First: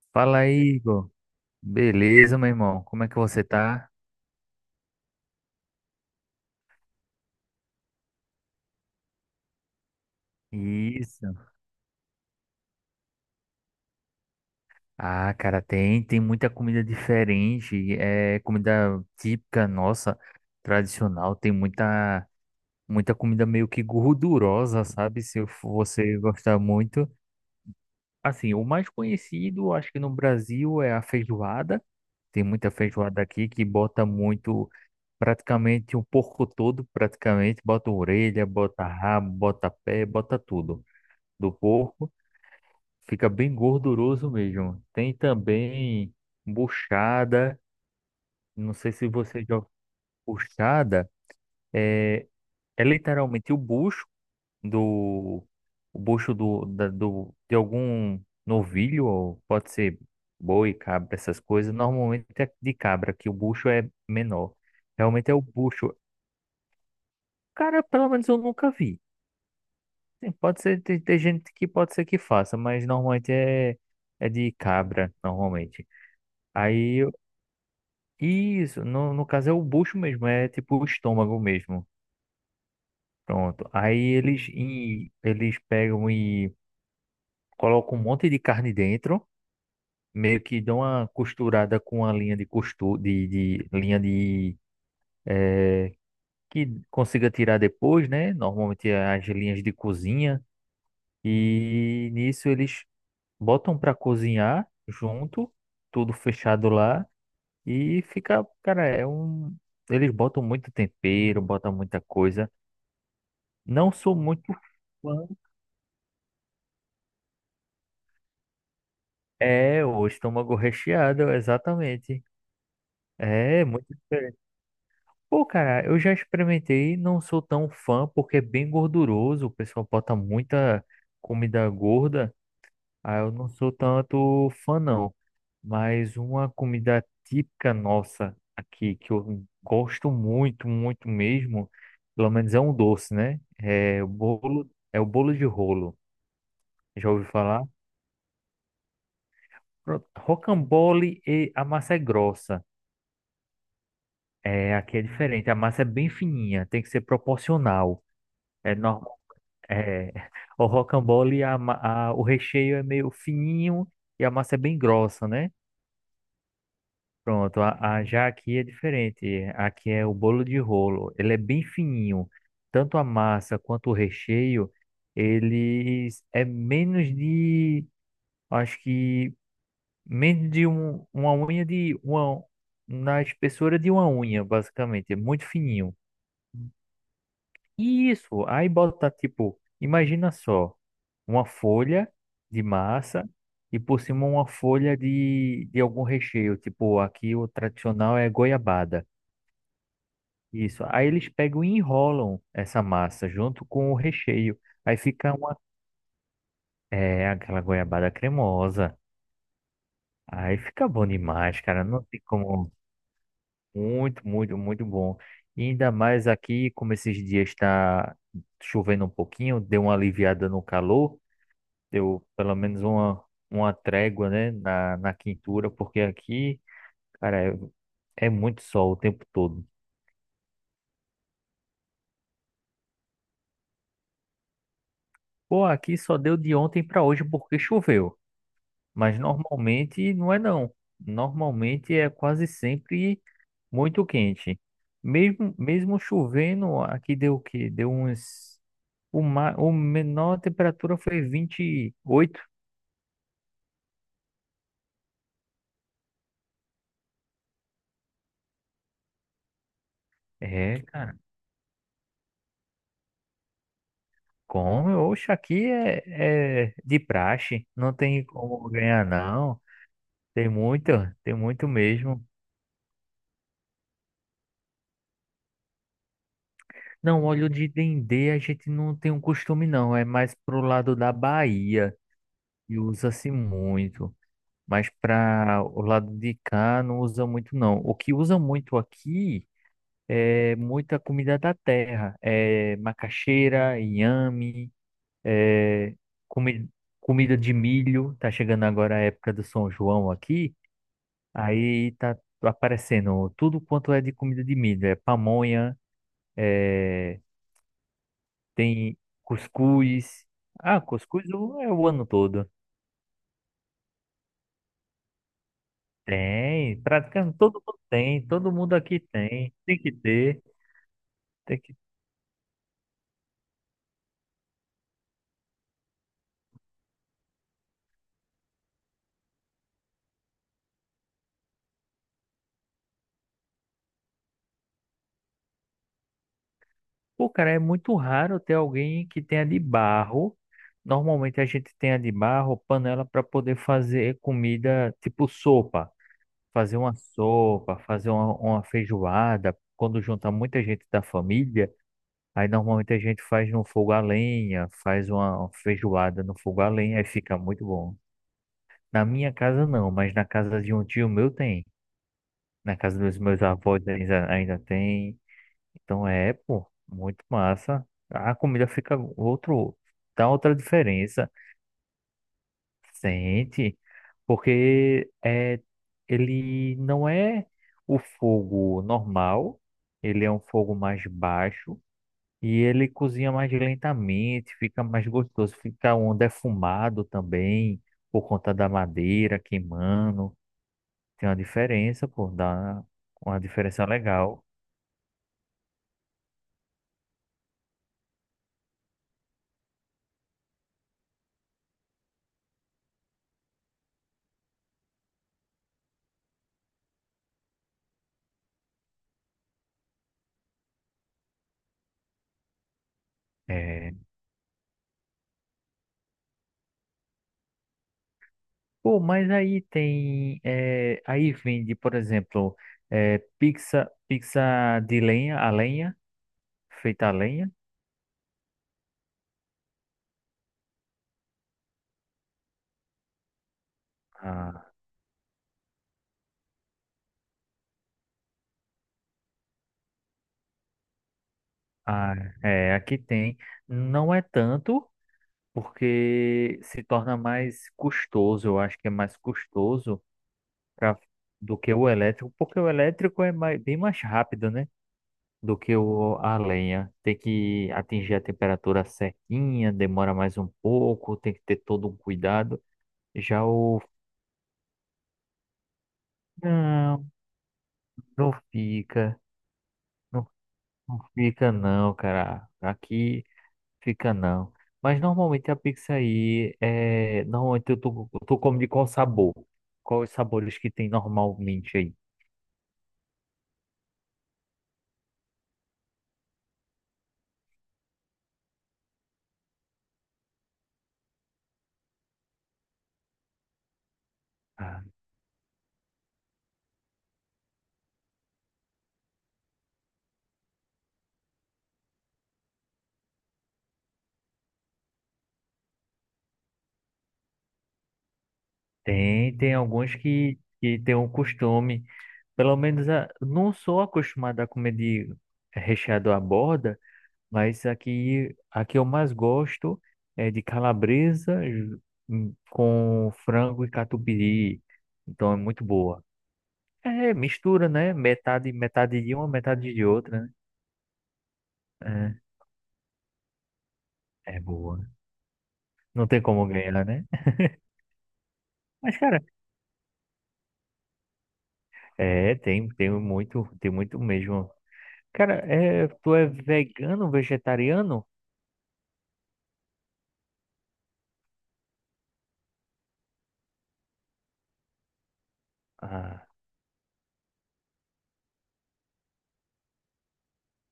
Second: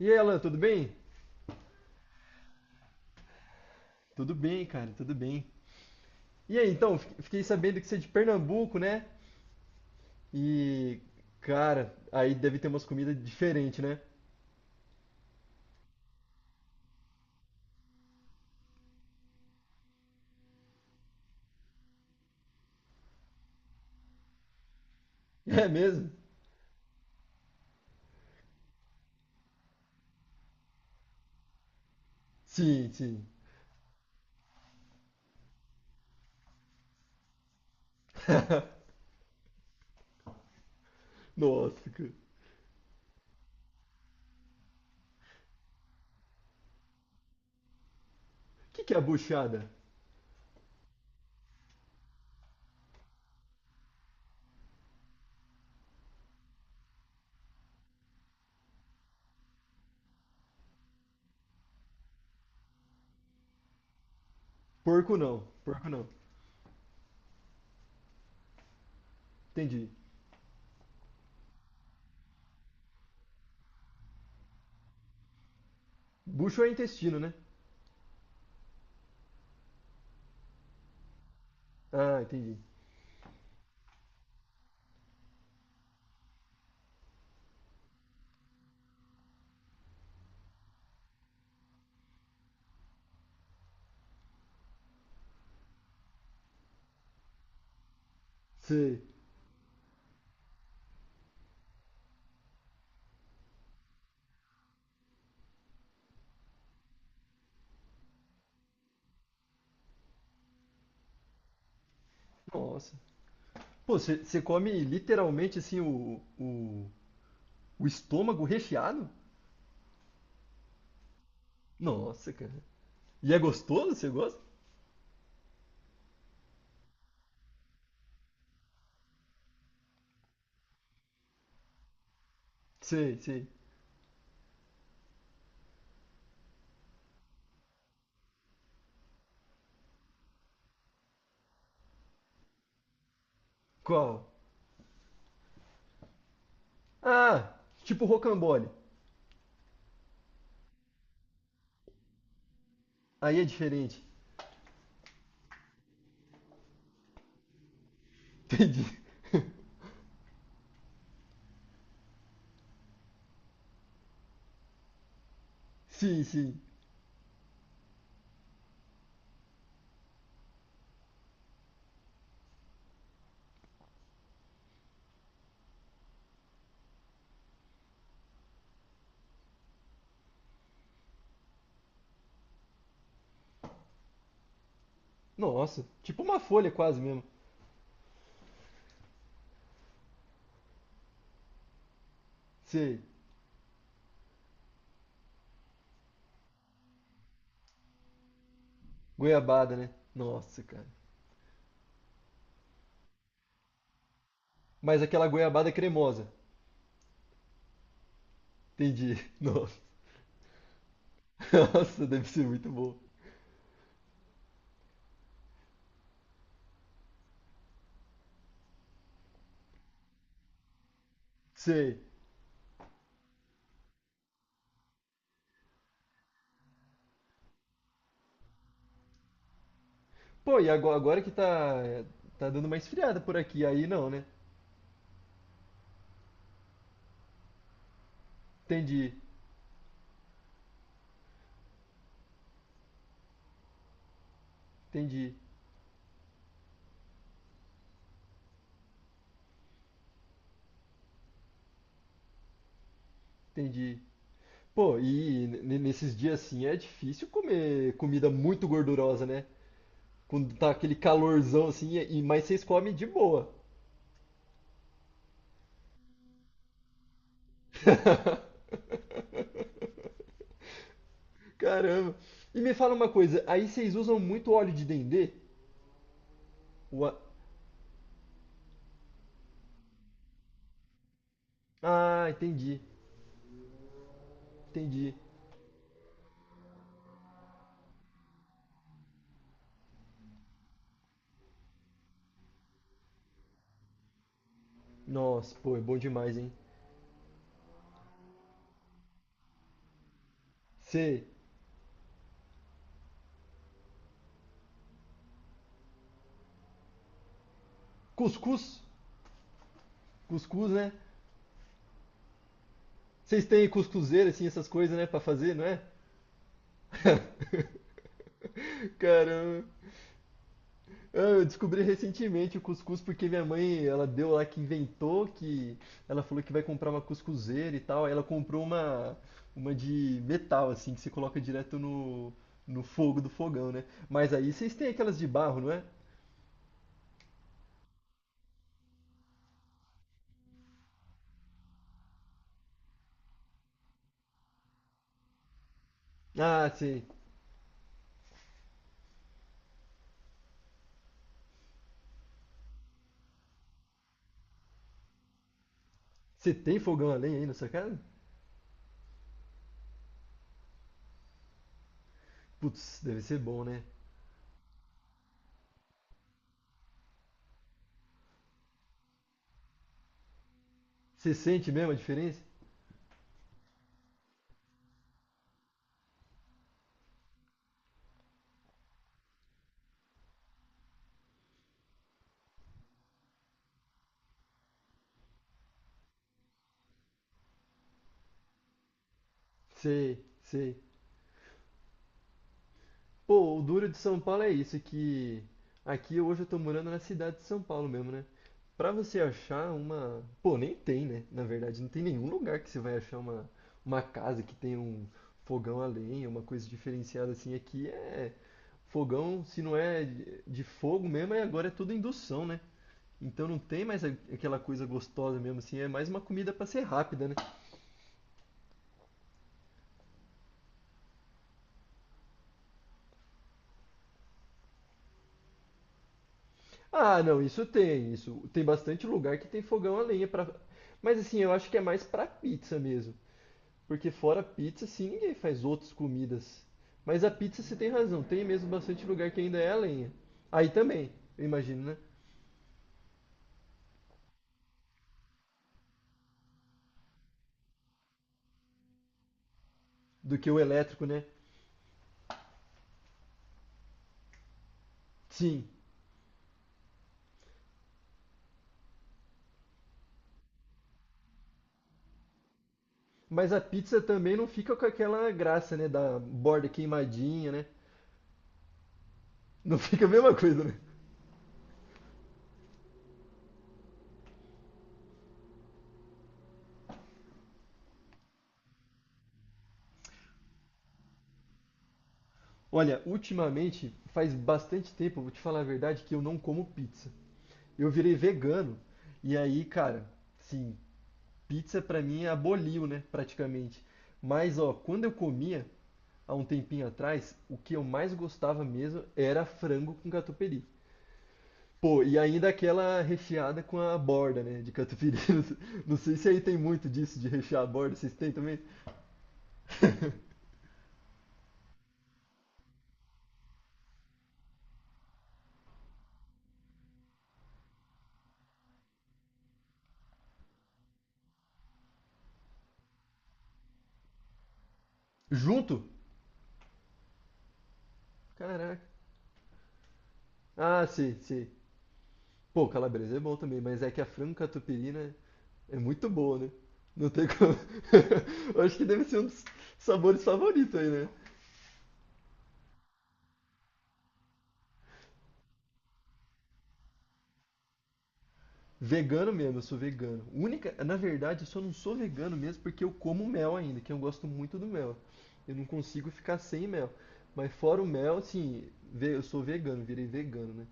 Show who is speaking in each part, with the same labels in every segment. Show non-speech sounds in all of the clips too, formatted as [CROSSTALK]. Speaker 1: E aí, Alan,
Speaker 2: Fala
Speaker 1: tudo
Speaker 2: aí,
Speaker 1: bem?
Speaker 2: Igor. Beleza, meu irmão? Como é que você tá?
Speaker 1: Tudo bem, cara, tudo bem. E aí, então, fiquei sabendo que você é de Pernambuco, né? E,
Speaker 2: Isso.
Speaker 1: cara, aí deve ter umas comidas diferentes, né?
Speaker 2: Ah, cara, tem muita comida diferente. É comida típica nossa, tradicional. Muita comida meio que gordurosa, sabe? Se eu-
Speaker 1: [LAUGHS] É mesmo?
Speaker 2: Você gostar muito. Assim, o mais conhecido, acho que no Brasil, é a feijoada. Tem muita
Speaker 1: Sim,
Speaker 2: feijoada
Speaker 1: sim.
Speaker 2: aqui que bota muito, praticamente um porco todo, praticamente. Bota orelha, bota
Speaker 1: [LAUGHS]
Speaker 2: rabo, bota pé, bota tudo. Do
Speaker 1: Nossa, cara. O
Speaker 2: porco, fica bem gorduroso mesmo. Tem também buchada, não
Speaker 1: que
Speaker 2: sei
Speaker 1: que é
Speaker 2: se você já
Speaker 1: buchada?
Speaker 2: Buchada, é, é literalmente o bucho do, o bucho do de algum novilho, ou pode ser boi, cabra, essas coisas. Normalmente é de cabra, que o bucho é menor.
Speaker 1: Porco
Speaker 2: Realmente é o
Speaker 1: não, porco
Speaker 2: bucho.
Speaker 1: não.
Speaker 2: Cara, pelo menos eu nunca vi.
Speaker 1: Entendi.
Speaker 2: Sim, pode ser, tem, tem gente que pode ser que faça, mas normalmente é, é de cabra, normalmente.
Speaker 1: Bucho é
Speaker 2: Aí, eu-
Speaker 1: intestino, né?
Speaker 2: isso, no caso é o bucho mesmo, é tipo o estômago mesmo.
Speaker 1: Ah, entendi.
Speaker 2: Pronto. Aí eles pegam e colocam um monte de carne dentro, meio que dão uma costurada com a linha de costura, de linha de eh, que consiga tirar depois, né? Normalmente
Speaker 1: Sei.
Speaker 2: é as linhas de cozinha. E nisso eles botam para cozinhar junto, tudo fechado lá. E fica, cara, é um. Eles botam muito tempero, botam muita coisa.
Speaker 1: Nossa.
Speaker 2: Não
Speaker 1: Pô,
Speaker 2: sou
Speaker 1: você
Speaker 2: muito
Speaker 1: come
Speaker 2: fã.
Speaker 1: literalmente assim o estômago recheado?
Speaker 2: É, o estômago recheado, exatamente.
Speaker 1: Nossa, cara. E é
Speaker 2: É, muito
Speaker 1: gostoso? Você
Speaker 2: diferente.
Speaker 1: gosta?
Speaker 2: Pô, cara, eu já experimentei, não sou tão fã, porque é bem gorduroso. O pessoal bota muita comida gorda.
Speaker 1: Sei,
Speaker 2: Aí eu
Speaker 1: sei.
Speaker 2: não sou tanto fã, não. Mas uma comida típica nossa aqui, que eu gosto muito, muito mesmo, pelo menos é um doce, né? É o
Speaker 1: Qual?
Speaker 2: bolo, é o bolo de rolo. Já ouviu
Speaker 1: Ah,
Speaker 2: falar?
Speaker 1: tipo rocambole.
Speaker 2: Pronto, rocambole e a massa é grossa.
Speaker 1: Aí é diferente.
Speaker 2: É, aqui é diferente, a massa é bem fininha, tem que ser proporcional. É,
Speaker 1: Entendi.
Speaker 2: normal,
Speaker 1: [LAUGHS]
Speaker 2: é, [LAUGHS] o rocambole, o recheio é meio fininho e a massa é bem grossa, né?
Speaker 1: Sim, sim.
Speaker 2: Pronto, já aqui é diferente. Aqui é o bolo de rolo. Ele é bem fininho. Tanto a massa quanto o recheio, eles é menos de, acho que uma unha de uma, na espessura de uma unha, basicamente. É muito
Speaker 1: Nossa,
Speaker 2: fininho.
Speaker 1: tipo uma folha quase mesmo.
Speaker 2: E isso, aí bota tipo, imagina só, uma folha de
Speaker 1: Sei.
Speaker 2: massa e por cima uma folha de algum recheio. Tipo, aqui o tradicional é goiabada.
Speaker 1: Goiabada, né? Nossa,
Speaker 2: Isso.
Speaker 1: cara.
Speaker 2: Aí eles pegam e enrolam essa massa junto com o recheio. Aí
Speaker 1: Mas aquela
Speaker 2: fica uma,
Speaker 1: goiabada cremosa.
Speaker 2: é, aquela goiabada cremosa.
Speaker 1: Entendi. [LAUGHS] Nossa.
Speaker 2: Aí fica bom demais, cara. Não
Speaker 1: Nossa,
Speaker 2: tem
Speaker 1: deve ser muito
Speaker 2: como.
Speaker 1: bom.
Speaker 2: Muito, muito, muito bom. E ainda mais aqui, como esses dias está chovendo um pouquinho, deu uma aliviada no calor,
Speaker 1: Sei.
Speaker 2: deu pelo menos uma trégua, né, na quintura, porque aqui, cara, é, é muito sol o tempo todo.
Speaker 1: Pô, e agora que tá, tá dando uma esfriada por aqui, aí não, né?
Speaker 2: Pô, aqui só deu de ontem para hoje porque choveu.
Speaker 1: Entendi,
Speaker 2: Mas normalmente não é não. Normalmente é quase sempre muito quente.
Speaker 1: entendi,
Speaker 2: Mesmo, mesmo chovendo, aqui deu o quê? Deu uns. O menor temperatura foi 28.
Speaker 1: entendi. Pô, e nesses dias assim é difícil comer comida muito gordurosa, né? Quando tá
Speaker 2: É,
Speaker 1: aquele
Speaker 2: cara.
Speaker 1: calorzão assim, e, mas vocês comem de boa.
Speaker 2: Como? Oxe, aqui é, é de praxe. Não tem como ganhar, não.
Speaker 1: [LAUGHS]
Speaker 2: Tem muito, tem muito
Speaker 1: Caramba.
Speaker 2: mesmo.
Speaker 1: E me fala uma coisa, aí vocês usam muito óleo de dendê? O a-
Speaker 2: Não, óleo de dendê a gente não tem um costume, não. É mais pro lado da Bahia
Speaker 1: Ah,
Speaker 2: e
Speaker 1: entendi,
Speaker 2: usa-se muito. Mas
Speaker 1: entendi.
Speaker 2: para o lado de cá não usa muito não. O que usa muito aqui é muita comida da terra, é macaxeira, inhame,
Speaker 1: Nossa, pô, é
Speaker 2: é
Speaker 1: bom demais, hein?
Speaker 2: comi comida de milho. Tá chegando agora a época do São João aqui,
Speaker 1: Cê...
Speaker 2: aí tá aparecendo tudo quanto é de comida de milho, é pamonha, é,
Speaker 1: Cuscuz?
Speaker 2: tem cuscuz.
Speaker 1: Cuscuz,
Speaker 2: Ah,
Speaker 1: né?
Speaker 2: cuscuz é o ano todo.
Speaker 1: Vocês têm cuscuzeira, assim, essas coisas, né, pra fazer, não é?
Speaker 2: Tem, praticamente todo mundo tem, todo mundo aqui tem,
Speaker 1: Caramba.
Speaker 2: tem que ter.
Speaker 1: Ah, eu
Speaker 2: Tem que...
Speaker 1: descobri recentemente o cuscuz porque minha mãe, ela deu lá que inventou que ela falou que vai comprar uma cuscuzeira e tal, aí ela comprou uma de metal assim que você coloca direto no no fogo do fogão, né? Mas aí vocês têm aquelas de barro, não é?
Speaker 2: Pô, cara, é muito raro ter alguém que tenha de barro. Normalmente a gente tem a de barro, panela para poder fazer comida tipo sopa.
Speaker 1: Ah,
Speaker 2: Fazer uma
Speaker 1: sim.
Speaker 2: sopa, fazer uma feijoada. Quando junta muita gente da família, aí normalmente a gente faz no fogo a lenha, faz uma feijoada no
Speaker 1: Você
Speaker 2: fogo a
Speaker 1: tem
Speaker 2: lenha, aí
Speaker 1: fogão a lenha
Speaker 2: fica
Speaker 1: aí na
Speaker 2: muito
Speaker 1: sua
Speaker 2: bom.
Speaker 1: casa?
Speaker 2: Na minha casa não, mas na casa de um tio meu tem. Na casa
Speaker 1: Putz,
Speaker 2: dos
Speaker 1: deve ser
Speaker 2: meus
Speaker 1: bom, né?
Speaker 2: avós ainda, ainda tem. Então é, pô, muito massa. A comida fica outro, dá outra diferença.
Speaker 1: Você sente mesmo a diferença?
Speaker 2: Sente, porque é, ele não é o fogo normal, ele é um fogo mais baixo e ele cozinha mais lentamente, fica mais gostoso, fica um defumado também, por conta da madeira
Speaker 1: Sei,
Speaker 2: queimando.
Speaker 1: sei.
Speaker 2: Tem uma diferença, pô, dá uma
Speaker 1: Pô, o
Speaker 2: diferença
Speaker 1: duro de São Paulo
Speaker 2: legal.
Speaker 1: é isso, que aqui hoje eu tô morando na cidade de São Paulo mesmo, né? Pra você achar uma. Pô, nem tem, né? Na verdade, não tem nenhum lugar que você vai achar uma casa que tenha um fogão a lenha, uma coisa diferenciada assim. Aqui é fogão, se não é de fogo mesmo, aí agora é tudo indução, né? Então não tem
Speaker 2: É.
Speaker 1: mais aquela coisa gostosa mesmo assim, é mais uma comida pra ser rápida, né?
Speaker 2: Pô, mas aí tem. É aí vende, por exemplo, é pizza, pizza de lenha, a lenha, feita a
Speaker 1: Ah, não,
Speaker 2: lenha.
Speaker 1: isso. Tem bastante lugar que tem fogão a lenha para, mas assim, eu acho que é mais para pizza mesmo. Porque fora
Speaker 2: Ah,
Speaker 1: pizza, sim, ninguém faz outras comidas. Mas a pizza você tem razão, tem mesmo bastante lugar que ainda é a lenha. Aí também, eu imagino, né?
Speaker 2: ah, É, aqui tem. Não é tanto, porque se torna mais custoso, eu acho que é mais custoso
Speaker 1: Do que o
Speaker 2: pra,
Speaker 1: elétrico, né?
Speaker 2: do que o elétrico, porque o elétrico bem mais rápido, né? Do
Speaker 1: Sim.
Speaker 2: que o, a lenha. Tem que atingir a temperatura certinha, demora mais um pouco, tem que ter todo um cuidado. Já
Speaker 1: Mas a
Speaker 2: o
Speaker 1: pizza também não fica com aquela graça, né? Da borda
Speaker 2: Não,
Speaker 1: queimadinha, né?
Speaker 2: não fica.
Speaker 1: Não [LAUGHS] fica a
Speaker 2: Não,
Speaker 1: mesma coisa, né?
Speaker 2: não fica não, cara. Aqui fica não. Mas normalmente a pizza aí é. Normalmente eu tô comendo de qual sabor? Quais os sabores que tem normalmente aí?
Speaker 1: Olha, ultimamente faz bastante tempo, vou te falar a verdade, que eu não como pizza. Eu virei vegano. E aí, cara, sim, pizza pra mim aboliu, né, praticamente. Mas, ó,
Speaker 2: Ah,
Speaker 1: quando eu comia, há um tempinho atrás, o que eu mais gostava mesmo era frango com catupiry. Pô, e ainda aquela recheada com a borda, né, de catupiry. [LAUGHS] Não sei se aí tem muito disso de rechear a borda, vocês têm também?
Speaker 2: tem, que tem um costume. Pelo menos a, não sou acostumado a comer de recheado à borda. Mas aqui eu mais gosto é de calabresa com frango e catupiry. Então é muito
Speaker 1: Junto?
Speaker 2: boa. É, mistura, né? Metade,
Speaker 1: Caraca.
Speaker 2: metade de uma, metade de outra,
Speaker 1: Ah, sei, sei.
Speaker 2: né?
Speaker 1: Pô, calabresa é bom também, mas é que a frango
Speaker 2: É, é boa.
Speaker 1: catupiry, né, é
Speaker 2: Não
Speaker 1: muito
Speaker 2: tem
Speaker 1: boa,
Speaker 2: como
Speaker 1: né?
Speaker 2: ganhar, né?
Speaker 1: Não tem como. [LAUGHS] Eu acho que
Speaker 2: Mas,
Speaker 1: deve ser
Speaker 2: cara,
Speaker 1: um dos sabores favoritos aí, né?
Speaker 2: é, tem, tem muito mesmo. Cara, é, tu é vegano, vegetariano?
Speaker 1: Vegano mesmo, eu sou vegano. Única, na verdade, eu só não sou vegano mesmo porque eu como mel ainda, que eu gosto muito do mel. Eu não consigo
Speaker 2: Ah,
Speaker 1: ficar sem mel. Mas fora o mel, sim. Eu sou vegano, virei vegano, né?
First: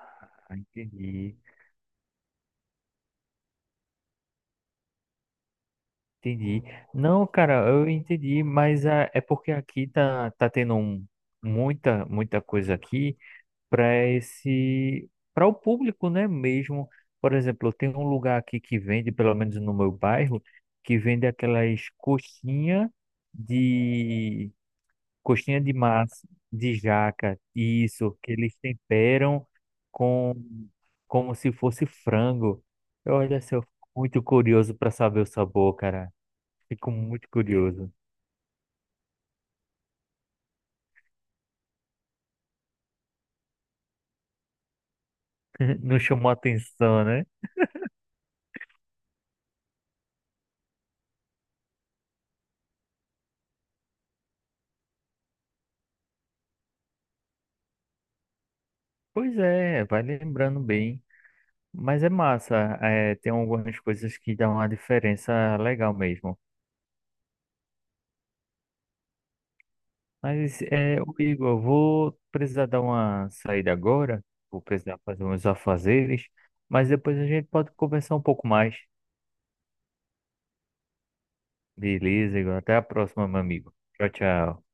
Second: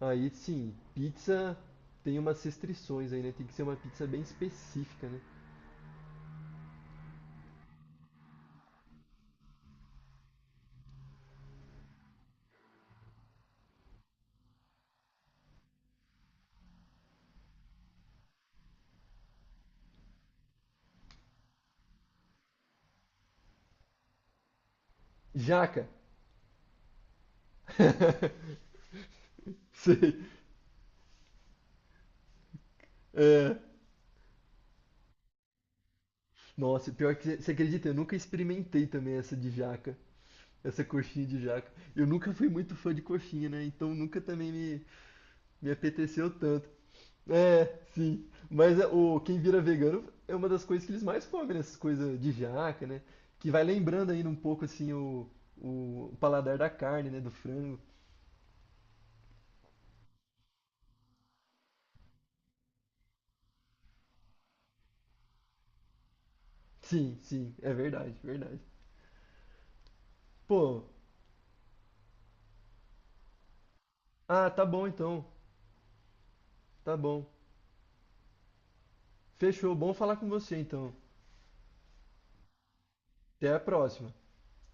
Speaker 1: Aí, sim,
Speaker 2: entendi.
Speaker 1: pizza tem umas restrições aí, né? Tem que ser uma pizza bem específica, né?
Speaker 2: Entendi. Não, cara, eu entendi, mas é porque aqui tá, muita, muita coisa aqui para o público, né, mesmo. Por exemplo, tem um lugar aqui que vende, pelo menos no meu bairro, que vende aquelas de, coxinha de
Speaker 1: Jaca.
Speaker 2: massa, de jaca, isso, que eles
Speaker 1: [LAUGHS]
Speaker 2: temperam
Speaker 1: Sei.
Speaker 2: com, como se fosse frango. Olha, assim,
Speaker 1: É,
Speaker 2: eu fico muito curioso para saber o sabor, cara.
Speaker 1: nossa,
Speaker 2: Fico
Speaker 1: pior
Speaker 2: muito
Speaker 1: que você acredita,
Speaker 2: curioso.
Speaker 1: eu nunca experimentei também essa de jaca, essa coxinha de jaca. Eu nunca fui muito fã de coxinha, né? Então nunca também me
Speaker 2: [LAUGHS] Não
Speaker 1: apeteceu
Speaker 2: chamou
Speaker 1: tanto.
Speaker 2: atenção, né?
Speaker 1: É, sim. Mas é, o quem vira vegano é uma das coisas que eles mais comem, né? Essas coisas de jaca, né? Que vai lembrando ainda um pouco assim o paladar da carne, né? Do frango.
Speaker 2: Pois é, vai lembrando bem. Mas é massa, é, tem algumas coisas que dão uma diferença legal mesmo.
Speaker 1: Sim, sim, é verdade, verdade.
Speaker 2: Mas,
Speaker 1: Pô,
Speaker 2: é, ô Igor, eu vou precisar dar uma saída agora,
Speaker 1: ah,
Speaker 2: vou
Speaker 1: tá bom
Speaker 2: precisar fazer
Speaker 1: então,
Speaker 2: uns afazeres, mas
Speaker 1: tá
Speaker 2: depois
Speaker 1: bom.
Speaker 2: a gente pode conversar um pouco mais.
Speaker 1: Fechou, bom falar com você então.
Speaker 2: Beleza, Igor, até a próxima, meu
Speaker 1: Até a
Speaker 2: amigo. Tchau,
Speaker 1: próxima.
Speaker 2: tchau.